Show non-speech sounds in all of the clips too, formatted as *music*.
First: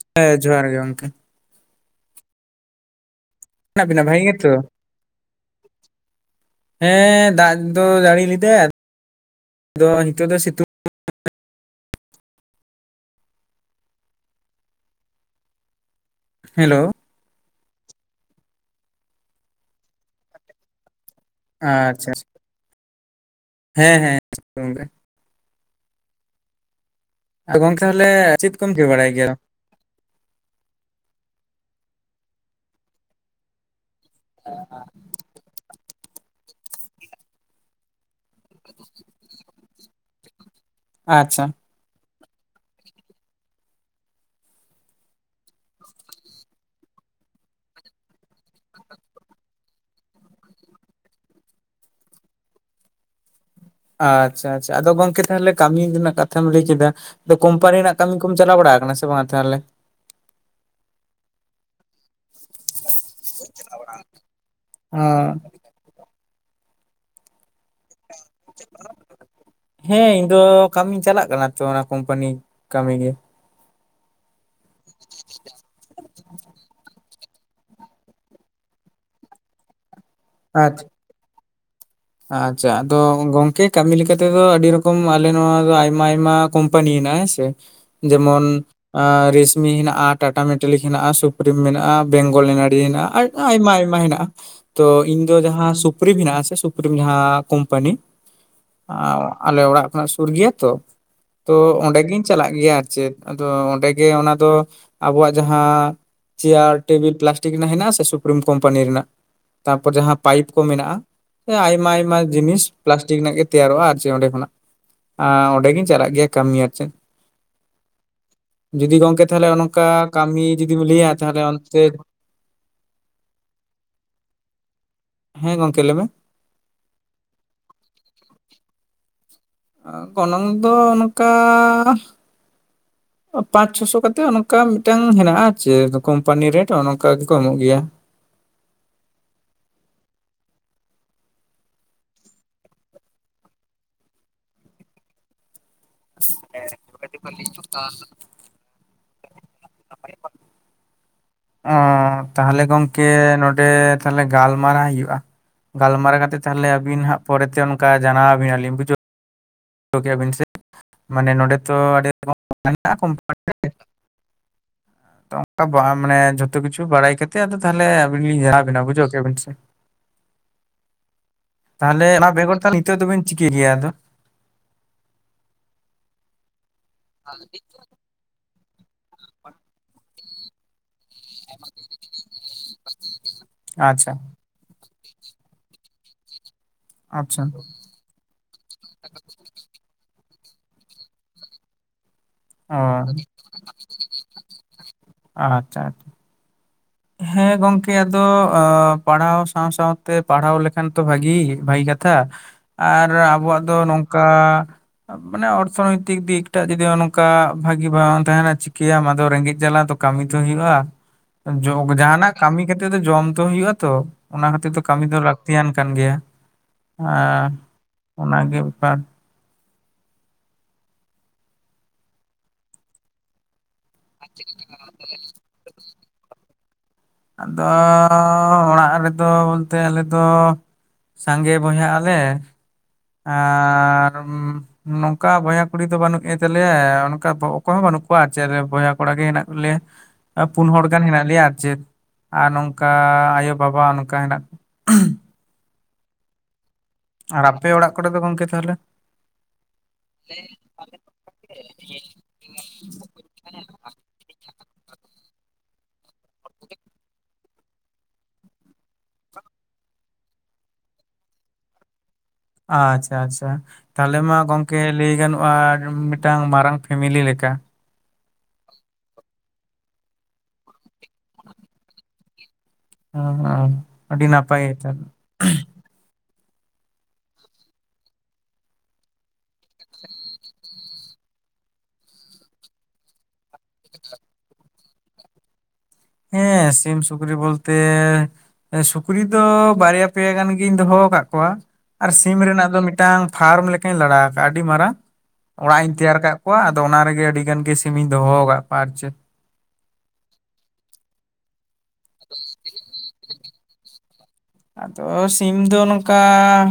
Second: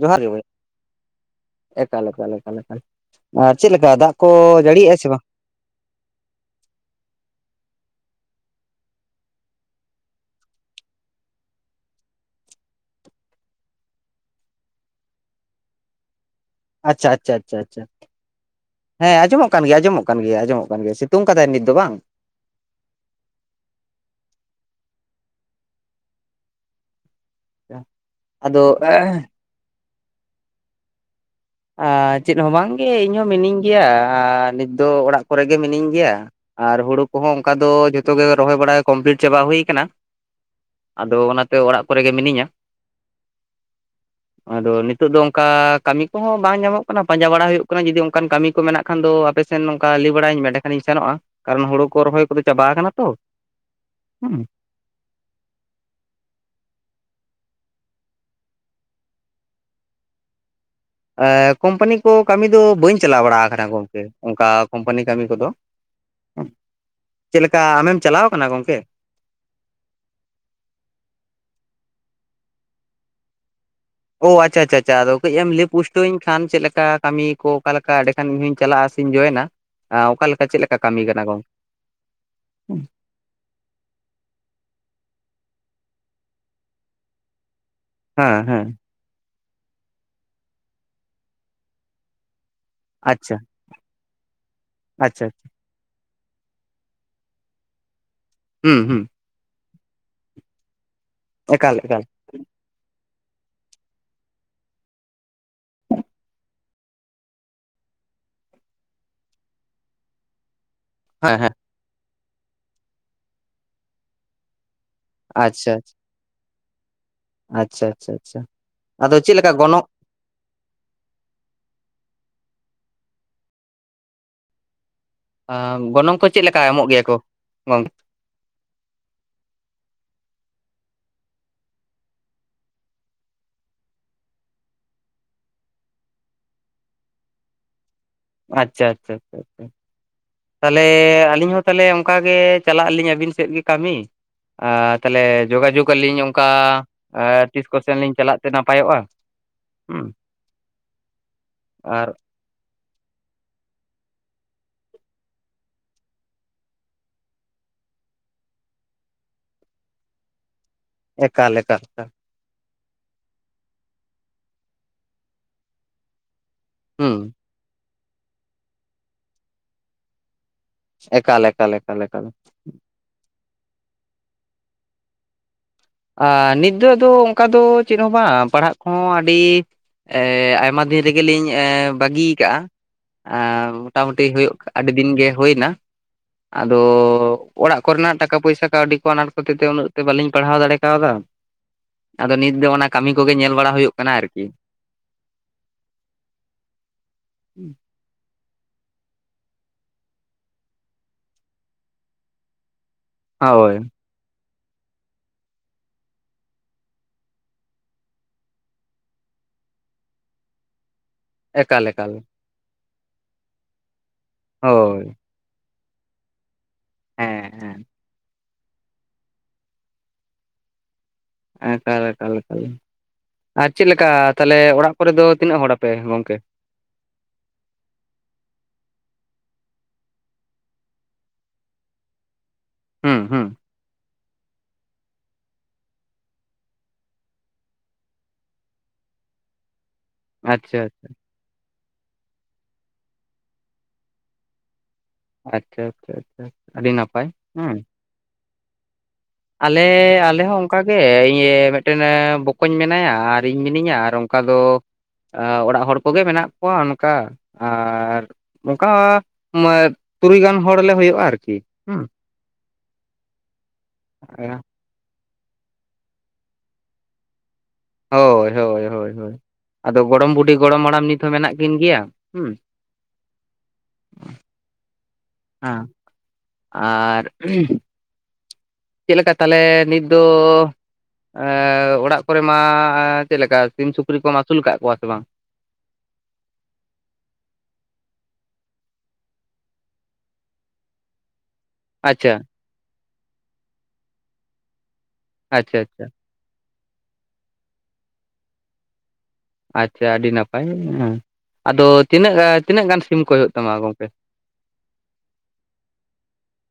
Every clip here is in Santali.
ᱡᱚᱦᱟᱨ ᱜᱮ ᱵᱚᱭᱦᱟ, ᱮᱠᱟᱞ ᱮᱠᱟᱞ ᱮᱠᱟᱞ ᱮᱠᱟᱞ᱾ ᱟᱨ ᱪᱮᱫ ᱢᱮᱱᱟᱜ ᱞᱮᱠᱟ ᱵᱤᱱᱟ ᱫᱟᱜ ᱵᱷᱟᱜᱤ ᱠᱚ ᱜᱮᱛᱚ? ᱡᱟᱹᱲᱤᱭᱟᱜᱼᱟ ᱥᱮ ᱵᱟᱝ? ᱦᱮᱸ ᱫᱟᱜ ᱫᱚ ᱡᱟᱲᱤ ᱞᱮᱫᱟ᱾ ᱟᱫᱚ ᱱᱤᱛᱚᱜ ᱫᱚᱭ ᱥᱤᱛᱩᱝ ᱦᱮᱞᱳ ᱟᱪᱪᱷᱟ ᱟᱪᱪᱷᱟ ᱟᱪᱪᱷᱟ ᱟᱪᱪᱷᱟ, ᱦᱮᱸ ᱟᱸᱡᱚᱢᱚᱜ ᱠᱟᱱ ᱜᱮᱭᱟ ᱟᱸᱡᱚᱢᱚᱜ ᱠᱟᱱ ᱜᱮᱭᱟ ᱟᱸᱡᱚᱢᱚᱜ ᱠᱟᱱ ᱜᱮᱭᱟ ᱥᱤ ᱛᱩᱝ ᱠᱟᱫᱟᱭ ᱱᱤᱛ ᱫᱚ ᱵᱟᱝ? ᱟᱪᱪᱷᱟ ᱦᱮᱸ ᱦᱮᱸ *inaudible* ᱫᱟᱭ᱾ ᱟᱨ ᱜᱚᱝᱠᱮ ᱦᱚᱞᱮ ᱪᱮᱫ ᱟᱫᱚ ᱠᱚᱢ *inaudible* ᱵᱟᱲᱟᱭ ᱜᱮᱭᱟ? ᱟ ᱪᱮᱫ ᱦᱚᱸ ᱵᱟᱝᱜᱮ ᱤᱧ ᱦᱚᱸ ᱢᱤᱱᱤᱧ ᱜᱮᱭᱟ ᱟ ᱱᱤᱛ ᱫᱚ ᱚᱲᱟᱜ ᱠᱚᱨᱮ ᱜᱮ ᱢᱤᱱᱤᱧ ᱜᱮᱭᱟ᱾ ᱟᱨ ᱦᱩᱲᱩ ᱠᱚᱦᱚᱸ ᱚᱱᱠᱟ ᱫᱚ ᱡᱷᱚᱛᱚ ᱜᱮ ᱨᱚᱦᱚᱭ ᱵᱟᱲᱟᱭ ᱠᱚᱢᱯᱞᱤᱴ ᱪᱟᱵᱟ ᱦᱩᱭᱩ ᱠᱟᱱᱟ᱾ ᱟᱫᱚ ᱟᱪᱪᱷᱟ ᱚᱱᱟᱛᱮ ᱚᱲᱟᱜ ᱠᱚᱨᱮ ᱜᱮ ᱢᱤᱱᱤᱧᱟ, ᱟᱫᱚ ᱱᱤᱛᱚᱜ ᱫᱚ ᱚᱱᱠᱟ ᱠᱟᱹᱢᱤ ᱠᱚᱦᱚᱸ ᱵᱟᱝ ᱧᱟᱢᱚᱜ ᱠᱟᱱᱟ ᱯᱟᱸᱡᱟ ᱵᱟᱲᱟ ᱦᱩᱭᱩᱜ ᱠᱟᱱᱟ ᱡᱩᱫᱤ ᱚᱱᱠᱟᱱ ᱠᱟᱢᱤ ᱠᱚ ᱢᱮᱱᱟᱜ ᱠᱷᱟᱱ ᱫᱚ ᱟᱯᱮ ᱥᱮᱱ ᱱᱚᱝᱠᱟ ᱞᱟᱹᱭ ᱵᱟᱲᱟᱭᱟᱹᱧ ᱢᱮ ᱮᱸᱰᱮ ᱠᱷᱟᱱᱤᱧ ᱥᱮᱱᱚᱜᱼᱟ᱾ ᱠᱟᱨᱚᱱ ᱦᱩᱲᱩ ᱠᱚ ᱨᱚᱦᱚᱭ ᱠᱚᱫᱚ ᱪᱟᱵᱟ ᱠᱟᱱᱟ ᱛᱚ᱾ ᱦᱩᱸ ᱟᱪᱪᱷᱟ ᱟᱪᱪᱷᱟ ᱟᱫᱚ ᱜᱚᱝᱠᱮ ᱛᱟᱦᱚᱞᱮ ᱠᱟᱢᱤ ᱨᱮᱱᱟᱜ ᱠᱟᱛᱷᱟᱢ ᱞᱟᱹᱭ ᱠᱮᱫᱟ ᱟᱫᱚ ᱠᱳᱢᱯᱟᱱᱤ ᱨᱮᱱᱟᱜ ᱠᱟᱹᱢᱤ ᱠᱚᱢ ᱪᱟᱞᱟᱣ ᱵᱟᱲᱟ ᱠᱟᱱᱟ ᱥᱮ ᱵᱟᱝ ᱛᱟᱦᱞᱮ? ᱮ ᱠᱳᱢᱯᱟᱱᱤ ᱠᱚ ᱠᱟᱹᱢᱤ ᱫᱚ ᱵᱟᱹᱧ ᱪᱟᱞᱟᱣ ᱵᱟᱲᱟ ᱠᱟᱱᱟ ᱜᱚᱝᱠᱮ ᱚᱱᱠᱟ ᱚ ᱠᱳᱢᱯᱟᱱᱤ ᱠᱟᱹᱢᱤ ᱠᱚᱫᱚ᱾ ᱪᱮᱫ ᱞᱮᱠᱟ ᱟᱢᱮᱢ ᱪᱟᱞᱟᱣ ᱠᱟᱱᱟ ᱜᱚᱝᱠᱮ? ᱦᱮᱸ ᱤᱧ ᱫᱚ ᱠᱟᱹᱢᱤᱧ ᱪᱟᱞᱟᱜ ᱠᱟᱱᱟ ᱛᱚ ᱚᱱᱟ ᱠᱳᱢᱯᱟᱱᱤ ᱠᱟᱹᱢᱤ ᱜᱮ᱾ ᱚ ᱟᱪᱪᱷᱟ ᱟᱪᱷᱟ ᱟᱪᱪᱷᱟ ᱟᱫᱚ ᱠᱟᱹᱡ ᱮᱢ ᱞᱟᱹᱭ ᱯᱩᱴᱟᱹᱣᱟᱹᱧ ᱠᱷᱟᱱ ᱪᱮᱫ ᱞᱮᱠᱟ ᱠᱟᱹᱢᱤ ᱠᱚ ᱚᱠᱟ ᱞᱮᱠᱟᱼᱼ ᱠᱷᱟᱱ ᱤᱧ ᱦᱚᱧ ᱪᱟᱞᱟᱜᱼᱟ ᱥᱮᱧ ᱡᱚᱭᱮᱱᱟ ᱚᱠᱟ ᱞᱮᱠᱟ ᱪᱮᱫ ᱟᱪᱪᱷᱟ ᱞᱮᱠᱟ ᱠᱟᱹᱢᱤ ᱠᱟᱱᱟ ᱜᱚᱝᱼᱼ ᱟᱪᱪᱷᱟ ᱟᱫᱚ ᱜᱚᱝᱠᱮ ᱠᱟᱹᱢᱤ ᱞᱮᱠᱟ ᱛᱮᱫᱚ ᱟᱹᱰᱤ ᱨᱚᱠᱚᱢ ᱟᱞᱮ ᱱᱚᱶᱟ ᱟᱭᱢᱟ ᱟᱭᱢᱟᱼᱼ ᱠᱳᱢᱯᱟᱱᱤ ᱦᱮᱱᱟᱜ-ᱟ ᱦᱮᱸ ᱥᱮ᱾ ᱦᱮᱸ ᱡᱮᱢᱚᱱ ᱦᱮᱸ ᱮ ᱨᱮᱥᱢᱤ ᱦᱮᱱᱟᱜᱼᱟ ᱴᱟᱴᱟ ᱢᱮᱴᱟᱞᱤᱠ ᱦᱮᱱᱟᱜᱼᱟ ᱥᱩᱯᱨᱤᱢ ᱢᱮᱱᱟᱜᱼᱟ ᱵᱮᱝᱜᱚᱞ ᱮᱱ ᱟᱨᱼᱼ ᱴᱤ ᱟᱪᱪᱷᱟ ᱦᱮᱱᱟᱜ-ᱟ ᱟᱭᱢᱟ ᱟᱭᱢᱟ ᱦᱮᱱᱟᱜᱼᱟ ᱛᱚ ᱤᱧ ᱟᱪᱪᱷᱟ ᱫᱚ ᱡᱟᱦᱟᱸ ᱥᱩᱯᱨᱤ ᱢᱮᱱᱟᱜ-ᱟ ᱥᱮᱼᱼ ᱥᱩᱯᱨᱤᱢ ᱡᱟᱦᱟᱸ ᱠᱳᱢᱯᱟᱱᱤ ᱦᱩᱸ ᱦᱩᱸ ᱟᱞᱮ ᱚᱲᱟᱜ ᱠᱷᱚᱱᱟᱜ ᱥᱩᱨ ᱜᱮᱭᱟ ᱛᱚᱼᱼ ᱮᱠᱟᱞ ᱛᱚ ᱚᱸᱰᱮ ᱮᱠᱟᱞ ᱜᱤᱧ ᱪᱟᱞᱟᱜ ᱜᱮᱭᱟ ᱟᱨ ᱪᱮᱫ ᱟᱫᱚ ᱚᱸᱰᱮᱜᱮ ᱚᱱᱟ ᱫᱚ ᱟᱵᱚᱣᱟᱜ ᱡᱟᱦᱟᱸᱼᱼ ᱪᱮᱭᱟᱨ ᱴᱮᱵᱤᱞ ᱯᱞᱟᱥᱴᱤᱠ ᱨᱮᱱᱟᱜ ᱦᱮᱱᱟᱜ-ᱟ ᱥᱮ ᱥᱩᱯᱨᱤᱢ ᱠᱳᱢᱯᱟᱱᱤ ᱨᱮᱱᱟᱜ ᱛᱟᱨᱯᱚᱨ ᱡᱟᱦᱟᱸ ᱯᱟᱭᱤᱯ ᱠᱚ ᱢᱮᱱᱟᱜᱼᱟᱼᱼ ᱦᱮ ᱦᱮ᱾ ᱟᱭᱢᱟ ᱟᱭᱢᱟ ᱡᱤᱱᱤᱥ ᱯᱞᱟᱥᱴᱤᱠ ᱨᱮᱱᱟᱜ ᱜᱮ ᱛᱮᱭᱟᱨᱚᱜᱼᱟ ᱟᱨ ᱪᱮᱫ ᱚᱸᱰᱮ ᱠᱷᱚᱱᱟᱜ ᱟ ᱚᱸᱰᱮ ᱟᱪᱪᱷᱟ ᱜᱤᱧ ᱪᱟᱞᱟᱜ ᱜᱮᱭᱟ ᱠᱟᱹᱢᱤ ᱟᱨ ᱪᱮᱫ᱾ ᱟᱪᱪᱷᱟ ᱟᱪᱪᱷᱟ ᱟᱪᱪᱷᱟ ᱡᱩᱫᱤ ᱟᱫᱚ ᱜᱚᱝᱠᱮ ᱪᱮᱫ ᱛᱟᱦᱚᱞᱮ ᱞᱮᱠᱟ ᱜᱚᱱᱚᱝ ᱚᱱᱠᱟ ᱠᱟᱹᱢᱤ ᱡᱩᱫᱤᱢ ᱞᱟᱹᱭᱟ ᱛᱟᱦᱚᱞᱮ ᱚᱱᱛᱮᱼᱼ ᱦᱮᱸ ᱟ ᱜᱚᱝᱠᱮ ᱞᱟᱹᱭ ᱢᱮ ᱜᱚᱱᱚᱝ ᱠᱚ ᱪᱮᱫ ᱞᱮᱠᱟ ᱮᱢᱚᱜ ᱜᱮᱭᱟ ᱠᱚ ᱜᱚᱝᱼᱼ ᱜᱚᱱᱚᱝ ᱫᱚ ᱱᱚᱠᱟᱼᱼ ᱯᱟᱸᱪ ᱪᱷᱚ ᱥᱚ ᱠᱟᱛᱮ ᱚᱱᱠᱟ ᱢᱤᱫᱴᱟᱝ ᱦᱮᱱᱟᱜᱼᱟ ᱪᱮᱫ ᱠᱳᱢᱯᱟᱱᱤ ᱨᱮᱴ ᱚᱱᱠᱟ ᱜᱮ ᱠᱚ ᱮᱢᱚᱜ ᱜᱮᱭᱟ᱾ ᱟᱪᱪᱷᱟ ᱟᱪᱪᱷᱟ ᱟᱪᱪᱷᱟ᱾ ᱛᱟᱦᱚᱞᱮ ᱟᱹᱞᱤᱧ ᱦᱚᱸ ᱛᱟᱦᱚᱞᱮ ᱚᱱᱠᱟ ᱜᱮ ᱪᱟᱞᱟᱜ ᱟᱹᱞᱤᱧ ᱟᱹᱵᱤᱱ ᱥᱮᱫ ᱜᱮ ᱠᱟᱹᱢᱤ᱾ ᱟ ᱛᱟᱦᱚᱞᱮ ᱡᱳᱜᱟᱡᱳᱜᱽ ᱟᱞᱤᱧ ᱚᱱᱠᱟ ᱟ ᱛᱤᱥ ᱠᱚᱛᱮ ᱞᱤᱧ ᱪᱟᱞᱟᱜ ᱛᱮ ᱱᱟᱯᱟᱭᱚᱜᱼᱟ᱾ ᱦᱩᱸ᱾ ᱚ ᱟᱨ ᱛᱟᱦᱞᱮ ᱜᱚᱝᱠᱮ ᱱᱚᱸᱰᱮ ᱛᱟᱦᱞᱮ ᱜᱟᱞᱢᱟᱨᱟᱣ ᱦᱩᱭᱩᱜᱼᱟ᱾ ᱜᱟᱞᱢᱟᱨᱟᱣ ᱠᱟᱛᱮᱫ ᱛᱟᱦᱞᱮ ᱟᱹᱵᱤᱱ ᱦᱟᱜ ᱯᱚᱨᱮᱛᱮ ᱚᱱᱠᱟ ᱡᱟᱱᱟᱣ ᱟᱵᱤᱱ ᱟᱞᱤᱧ ᱵᱩᱡᱟᱹᱣᱼᱼ ᱡᱟᱹᱣ ᱠᱮᱜ-ᱟ ᱵᱤᱱ ᱥᱮ ᱢᱟᱱᱮ ᱮᱠᱟᱞ ᱱᱚᱰᱮ ᱛᱚ ᱮᱠᱟᱞ ᱮᱠᱟᱞ ᱟᱹᱰᱤᱼᱼ *inaudible* ᱠᱳᱢᱟᱱᱤ ᱨᱮ ᱚᱱᱠᱟ ᱵᱟ ᱢᱟᱱᱮᱼᱼ ᱡᱚᱛᱚ ᱠᱤᱪᱷᱩ ᱵᱟᱲᱟᱭ ᱦᱩᱸ ᱠᱟᱛᱮ ᱟᱫᱚ ᱛᱟᱦᱞᱮ ᱟᱵᱤᱱ ᱞᱤᱧ ᱡᱟᱱᱟᱣ ᱟᱵᱮᱱᱟ ᱵᱩᱡᱷᱟᱹᱣ ᱠᱮᱜ-ᱟ ᱵᱤᱱ ᱥᱮ᱾ ᱮᱠᱟᱞ ᱮᱠᱼᱼ ᱛᱟᱦᱞᱮ ᱚᱱᱟ ᱵᱮᱜᱚᱨ ᱛᱟᱦᱞᱮ ᱱᱤᱛᱚᱜ ᱫᱚᱵᱤᱱ ᱪᱤᱠᱟᱹ ᱜᱮᱭᱟ ᱟᱫᱚ? ᱟ ᱱᱤᱛ ᱫᱚ ᱫᱚ ᱚᱱᱠᱟ ᱫᱚ ᱪᱮᱫ ᱦᱚᱸ ᱵᱟᱝ ᱯᱟᱲᱦᱟᱜ ᱠᱚᱦᱚᱸ ᱟᱹᱰᱤ ᱟᱭᱢᱟ ᱮ ᱫᱤᱱᱼᱼ ᱨᱮᱜᱮᱞᱤᱧ ᱮ ᱵᱟᱹᱜᱤᱭ ᱠᱟᱜ-ᱟ ᱟ ᱟᱪᱪᱷᱟ ᱢᱚᱴᱟᱢᱩᱴᱤ ᱦᱩᱭᱩᱜ ᱠᱟᱱᱟᱼᱼ ᱟᱹᱰᱤ ᱫᱤᱱ ᱜᱮ ᱦᱳᱭᱱᱟ ᱟᱫᱚ ᱟᱪᱪᱷᱟ ᱚᱲᱟᱜᱼᱼ ᱠᱚᱨᱮᱱᱟᱜ ᱴᱟᱠᱟ ᱯᱚᱭᱥᱟ ᱠᱟᱹᱣᱰᱤ ᱠᱚ ᱟᱱᱟᱴ ᱠᱷᱚᱛᱤᱨ ᱛᱮ ᱩᱱᱟᱹᱜ ᱛᱮ ᱵᱟᱹᱞᱤᱧ ᱯᱟᱲᱦᱟᱣ ᱫᱟᱲᱮ ᱠᱟᱣᱫᱟᱼᱼ ᱟᱫᱚ ᱱᱤᱛ ᱫᱚ ᱚ ᱚᱱᱟ ᱟᱪᱪᱷᱟ ᱠᱚᱜᱮ ᱧᱮᱞ ᱵᱟᱲᱟ ᱦᱩᱭᱩᱜ ᱠᱟᱱᱟ ᱟᱨᱠᱤ᱾ ᱟᱪᱪᱷᱟ ᱟᱪᱼᱼ ᱦᱮᱸ ᱜᱚᱝᱠᱮ ᱟᱫᱚ ᱮ ᱯᱟᱲᱦᱟᱣ ᱥᱟᱶ ᱥᱟᱶ ᱛᱮ ᱯᱟᱲᱦᱟᱣ ᱞᱮᱠᱷᱟᱱ ᱛᱚ ᱵᱷᱟᱜᱤ ᱵᱟᱜᱤ ᱠᱟᱼᱼ ᱛᱷᱟ ᱟᱨ ᱟᱵᱚᱣᱟᱜ ᱫᱚ ᱦᱳᱭ ᱱᱚᱝᱠᱟᱼᱼ ᱢᱟᱱᱮ ᱚᱨᱛᱷᱚᱱᱳᱭᱛᱤᱠ ᱫᱤᱠᱴᱟᱜ ᱡᱩᱫᱤ ᱚᱱᱠᱟ ᱵᱷᱟᱹᱜᱤ ᱵᱟᱝ ᱛᱟᱦᱮᱱᱟ ᱪᱤᱠᱟᱹᱭᱟᱢ ᱟᱫᱚ ᱨᱮᱸᱜᱮᱡ ᱡᱟᱞᱟ ᱫᱚᱼᱼ ᱠᱟᱹᱢᱤ ᱛᱚ ᱦᱩᱭᱩᱜᱼᱟ᱾ ᱮᱠᱟᱞ ᱡᱚᱠ ᱮᱠᱟᱞ ᱡᱟᱦᱟᱱᱟᱜ ᱠᱟᱹᱢᱤ ᱠᱟᱛᱮ ᱫᱚ ᱡᱚᱢ ᱛᱚ ᱦᱳᱭᱳᱜᱼᱟ ᱛᱚ ᱚᱱᱟ ᱠᱷᱟᱹᱛᱤᱨ ᱫᱚ ᱠᱟᱹᱢᱤ ᱦᱳᱭ ᱫᱚ ᱞᱟᱠᱼᱼ ᱛᱤᱭᱟᱱ ᱠᱟᱱ ᱜᱮᱭᱟ ᱟᱨ ᱦᱮᱸ ᱦᱮᱸ ᱚᱱᱟᱜᱮ ᱵᱮᱯᱟᱨᱼᱼ ᱮᱠᱟᱞ ᱮᱠᱟᱞ ᱮᱠᱟᱞ, ᱟᱨ ᱪᱮᱫ ᱞᱮᱠᱟ ᱛᱟᱦᱞᱮ ᱚᱲᱟᱜ ᱠᱚᱨᱮ ᱫᱚ? ᱛᱤᱱᱟᱹᱜ ᱦᱚᱲᱟᱯᱮ ᱜᱚᱝᱠᱮ? ᱟᱫᱚ ᱚᱲᱟᱜ ᱨᱮᱫᱚ ᱵᱚᱞᱛᱮ ᱟᱞᱮ ᱫᱚ, ᱥᱟᱸᱜᱮ ᱵᱚᱭᱦᱟ ᱟᱞᱮ ᱦᱩᱸ ᱦᱩᱸ ᱟᱨ ᱩᱸ ᱱᱚᱝᱠᱟ ᱵᱚᱭᱦᱟ ᱠᱩᱲᱤ ᱫᱚ ᱵᱟᱹᱱᱩᱜ ᱠᱤᱱ ᱛᱟᱞᱮᱭᱟ ᱚᱱᱠᱟ ᱚᱠᱚᱭ ᱦᱚᱸ ᱵᱟᱹᱱᱩᱜ ᱠᱚᱣᱟ ᱪᱮᱜ ᱨᱮ ᱵᱚᱭᱦᱟ ᱠᱚᱲᱟ ᱜᱮ ᱦᱮᱱᱟᱜ ᱞᱮᱭᱟ᱾ ᱟ ᱯᱩᱱ ᱟᱪᱪᱷᱟ ᱦᱚᱲ ᱜᱟᱱ ᱟᱪᱪᱷᱟ ᱦᱮᱱᱟᱜ ᱞᱮᱭᱟ ᱟᱨ ᱪᱮᱜ ᱟᱨ ᱱᱚᱝᱠᱟ ᱟᱭᱳᱼᱵᱟᱵᱟ ᱱᱚᱝᱠᱟ ᱦᱮᱱᱟᱜ ᱟᱪᱪᱷᱟ ᱟᱪᱪᱷᱟ ᱟᱪᱪᱷᱟ ᱟᱹᱰᱤ ᱱᱟᱯ ᱟᱨ ᱟᱯᱮ ᱚᱲᱟᱜ ᱠᱚᱨᱮ ᱫᱚ ᱜᱚᱝᱠᱮ ᱛᱟᱦᱚᱞᱮ? ᱟᱞᱮ ᱟᱞᱮ ᱦᱚᱸ ᱚᱝᱠᱟᱜᱮ ᱤᱧ ᱢᱤᱜᱴᱮᱱ ᱵᱚᱠᱚᱧ ᱢᱮᱱᱟᱭᱟ ᱟᱨ ᱤᱧ ᱢᱤᱱᱟᱹᱧᱟ ᱟᱨ ᱚᱝᱠᱟ ᱫᱚ ᱚᱲᱟᱜ ᱟ ᱦᱚᱲ ᱠᱚᱜᱮ ᱢᱮᱱᱟᱜ ᱠᱚᱣᱟ ᱚᱱᱠᱟ ᱟᱨ ᱚᱝᱠᱟ ᱦᱚᱸ ᱢᱚᱭ ᱛᱩᱨᱩᱭ ᱜᱟᱱ ᱦᱚᱲᱞᱮ ᱦᱩᱭᱩᱜᱼᱟ ᱟᱨᱠᱤ ᱦᱩᱸ᱾ ᱟᱪᱪᱷᱟ ᱟᱪᱪᱷᱟ ᱛᱟᱦᱚᱞᱮ ᱢᱟ ᱜᱚᱝ ᱠᱮ ᱞᱟᱹᱭ ᱜᱟᱱᱚᱜᱼᱟ ᱢᱤᱜᱴᱟᱝ ᱢᱟᱨᱟᱝ ᱯᱷᱮᱢᱮᱞᱤ ᱞᱮᱠᱟ᱾ ᱦᱳᱭ ᱦᱳᱭ ᱦᱳᱭ ᱦᱳᱭ ᱟᱫᱚ ᱜᱚᱲᱚᱢ ᱵᱩᱰᱷᱤ ᱜᱚᱲᱚᱢ ᱦᱟᱲᱟᱢ ᱱᱤᱛ ᱦᱚᱸ ᱢᱮᱱᱟᱜ ᱠᱤᱱ ᱜᱮᱭᱟ ᱦᱩᱸ᱾ ᱦᱩᱸ ᱦᱩᱸ ᱟᱹᱰᱤ ᱱᱟᱯᱟᱭ ᱱᱮᱛᱟᱨ ᱫᱚ᱾ ᱟᱨ ᱦᱩᱸ, ᱪᱮᱜ ᱠᱟ ᱛᱟᱦᱚᱞᱮ ᱱᱤᱛ ᱫᱚ, ᱮᱸ ᱚᱲᱟᱜ ᱠᱚᱨᱮ ᱢᱟ ᱪᱮᱫᱞᱮᱠᱟ ᱥᱤᱢ ᱥᱩᱠᱨᱤ ᱠᱚᱢ ᱟᱹᱥᱩᱞ ᱠᱟᱜ ᱠᱚᱣᱟ ᱥᱮ ᱵᱟᱝ? ᱦᱮᱸ ᱥᱤᱢ ᱥᱩᱠᱨᱤ ᱵᱚᱞᱛᱮ, ᱮᱸ ᱥᱩᱠᱨᱤ ᱫᱚ ᱵᱟᱨᱭᱟ ᱯᱮᱭᱟ ᱜᱟᱱ ᱜᱤᱧ ᱫᱚᱦᱚ ᱠᱟᱜ ᱠᱚᱣᱟ᱾ ᱟᱨ ᱟᱪᱪᱷᱟ ᱥᱤᱢ ᱨᱮᱱᱟᱜ ᱫᱚ ᱢᱤᱜᱴᱟᱝ ᱯᱷᱟᱨᱚᱢ ᱞᱮᱠᱟᱧ ᱞᱟᱲᱟᱣ ᱠᱟᱜᱼᱟ ᱟᱹᱰᱤ ᱢᱟᱨᱟᱝ ᱟᱪᱪᱷᱟ ᱚᱲᱟᱜ ᱤᱧ ᱟᱪᱪᱷᱟ ᱛᱮᱭᱟᱨ ᱟᱠᱟᱜ, ᱠᱚᱣᱟ ᱟᱫᱚ ᱚᱱᱟ ᱨᱮᱜᱮ ᱟᱹᱰᱤ ᱜᱟᱱ ᱜᱮ ᱥᱤᱢᱤᱧ ᱫᱚᱦᱚ ᱟᱠᱟᱜ ᱠᱚᱣᱟ ᱟᱨ ᱪᱮᱜ᱾ ᱟᱪᱪᱷᱟ ᱟᱹᱰᱤ ᱱᱟᱯᱟᱭ ᱦᱩᱸ᱾ ᱟᱫᱚ ᱛᱤᱱᱟᱹᱜ ᱛᱤᱱᱟᱹᱜ ᱜᱟᱱ ᱥᱤᱢ ᱠᱚ ᱦᱩᱭᱩᱜ ᱛᱟᱢᱟ ᱜᱚᱝᱠᱮ? ᱟᱫᱚ ᱥᱤᱢ ᱫᱚ ᱱᱚᱝᱠᱟ